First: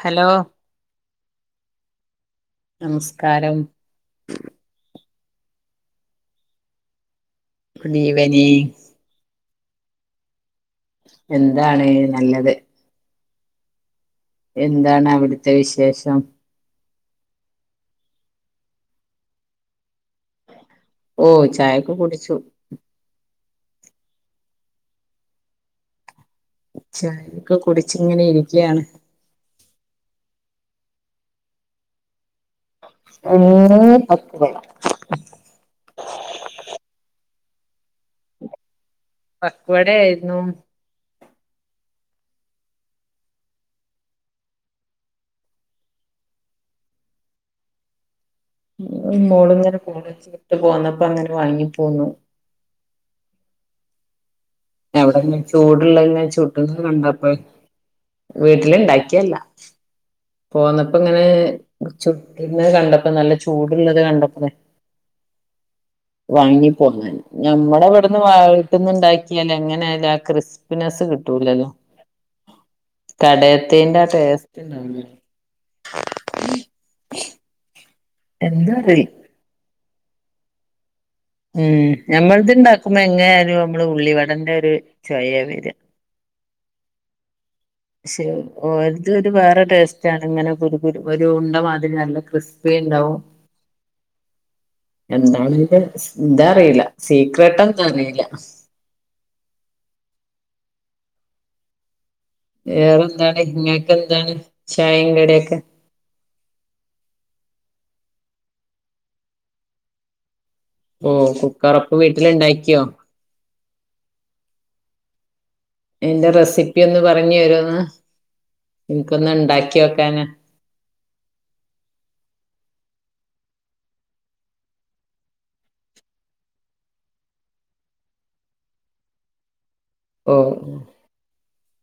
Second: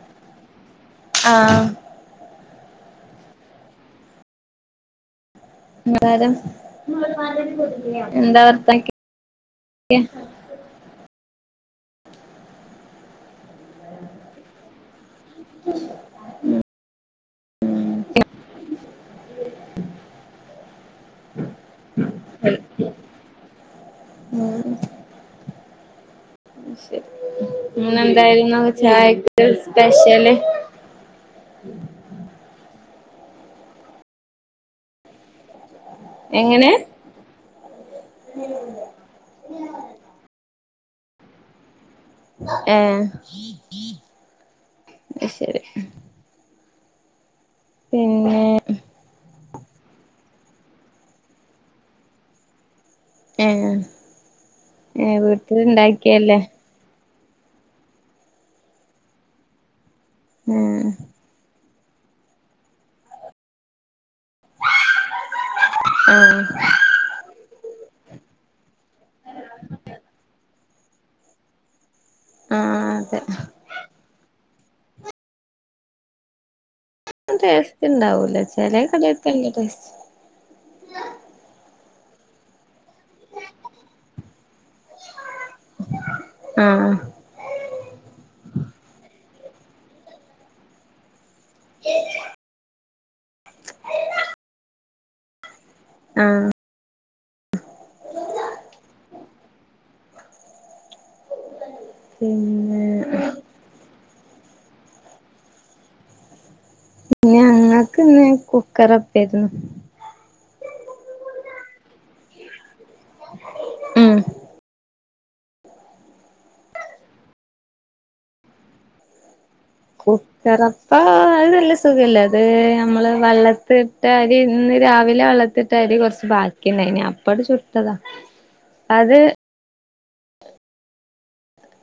Hello ആഹ് നമസ്കാരം. Good [unintelligible] എന്താ വർത്ത ഈവനിംഗ് [inaudible] എന്താണ് നല്ലത്. എന്താണ് അവിടുത്തെ വിശേഷം? [inaudible] ഓ ചായക്ക് കുടിച്ചു. ഉം ഉം ശരി ചായൊക്കെ കുടിച്ചിങ്ങനെ ഇന്നെന്തായിരുന്നു ഇരിക്കയാണ് ചായക്ക് സ്പെഷ്യല് ഇന്ന് പത്രി എങ്ങനെ [inaudible] പക്വട ആയിരുന്നു ഏ ആശരി പിന്നെ മോള് ഇങ്ങനെ [unintelligible] പോന്നപ്പോ അങ്ങനെ വാങ്ങി പോന്നു ഏ എവിടെ ചൂടുള്ളങ്ങെ ചൂടന്നെ കണ്ടപേ വീട്ടില് ഇണ്ടാക്കിയല്ല ആഹ് പോന്നപ്പോ ഇങ്ങനെ ചുട്ടന്ന് കണ്ടപ്പോ നല്ല ചൂടുള്ളത് കണ്ടപ്ലേ ആഹ് വാങ്ങി പോന്നൻ ഞമ്മളെ ഇവിടുന്ന് വ വീട്ടുന്ന് ഇന്ത്യയിലെ എങ്ങനെയാലും ആ ക്രിസ്പിനെസ് കിട്ടൂലല്ലോ ആഹ് അതെ കട തേൻ്റെ ആ ടെസ്റ്റൻഡവുലാലോ ടേസ്റ്റ് ഉണ്ടാവൂല ചെലേ കടീത്തെ നല്ല ടേ ഉം ഞമ്മളത് ഇണ്ടാക്കുമ്പോ എങ്ങനാലും നമ്മള് ഉള്ളി വടണ്ട ഒരു ചൊയേ വര ആ ശെ ഓലാത വേറെ ടേസ്റ്റ് ആണ് ഇങ്ങനെ കു ഒരു ഒരു ഉണ്ടമാതിരി നല്ല ക്രിസ്പി ണ്ടാവും. എന്താണില് ആഹ് ഇതറിയില്ല സീക്രട്ട എന്ത അറിയില്ല. ഉം വേറെ എന്താണ് ഇങ്ങൊക്കെ എന്താണ് ചായ കടിയൊകെ പിന്ന ഞങ്ങക്ക്ന്ന് കുക്കറപ്പായിരുന്നു. ഓ കുക്കറൊപ്പ വീട്ടില ഉണ്ടാക്കിയോ? ഉം ആയിൻ്റെ റെസിപ്പി ഒന്ന് പറഞ്ഞറോന്ന് ഇനിക്കൊന്ന് ഉണ്ടാക്കി വോക്കാന ചെറപ്പ അത് നല്ല സുഖല്ല അത് നമ്മള് വെള്ളത്തിട്ടരി ഇന്ന് രാവിലെ വെള്ളത്തിട്ട് തരി കുറച്ച് ബാക്കിയണ്ടായിനി അപ്പ അങ്ങനെ ചുട്ടതാ അത് ഓ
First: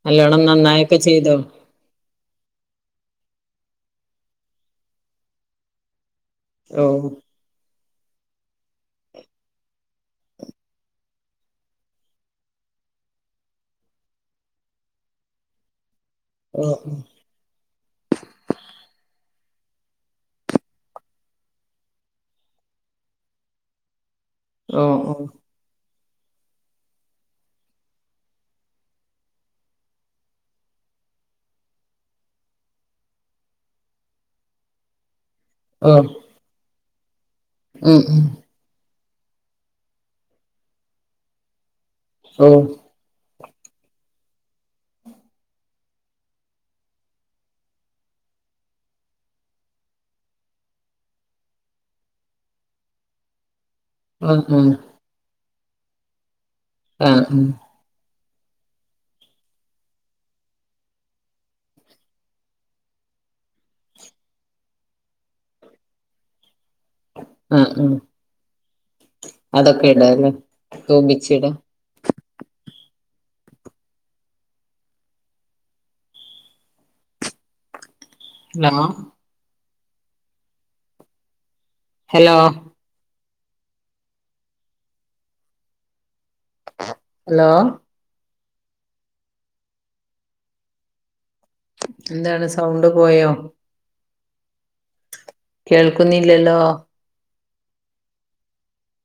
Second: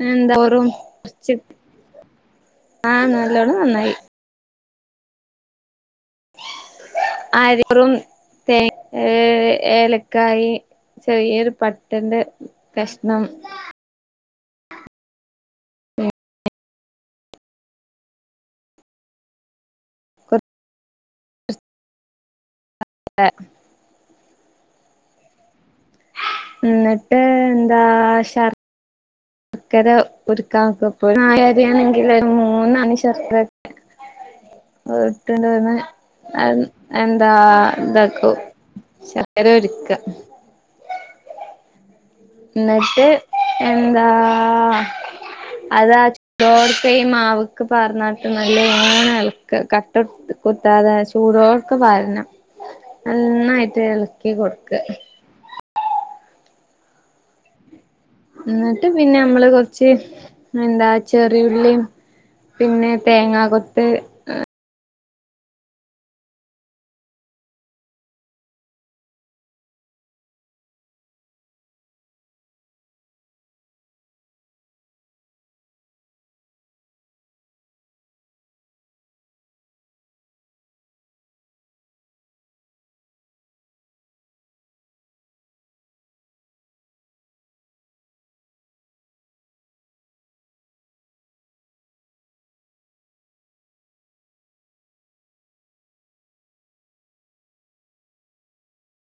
നല്ലോണം എന്താറും നന്നായിക്കെ കുറച്ച് ചെയ്തോ? ആ നല്ലോണം നന്നായി. ഓ ആ അരി [unintelligible] തേ ഏ ഏലക്കായി ചെറിയരു പട്ടൻ്റെ കഷ്ണം. ഉ ആ ഓ ഓ ന്നിട്ട് എന്താ ശർ അക്കര ഉക്കക്കപ്പോ നായരിയാണെങ്കിൽ മൂന്നണ ശർക്കെ ഉ വട്ടണ്ട് വന്ന് എന്താ ഉം ഉം ഇതാക്കും ശർക്കരർക്ക ഓ എന്നിട്ട് എന്താ അതാ തൊട്കെ ഈ മാവക്ക് പാർന്നാട്ട് നല്ലോണഏലക്കാ കട്ടട്ട് കുത്താതെ ചൂടോക്ക് പാരണം നന്നായിട്ട് ഇളക്കി ആ കൊടുക്ക. ആ ആ ഉം എന്നിട്ട് പിന്നെ നമ്മള് കൊറച്ച് എന്താ ചെറിയുള്ളീം പിന്നെ തേങ്ങാകൊത്ത് ആ ഉ അതൊക്കെ ഇടല്ലേ തോമിച്ചിട ലോ ഹലോ ഹലോ എന്താണ് സൗണ്ട് പോയോ? കേൾക്കുന്നില്ലല്ലോ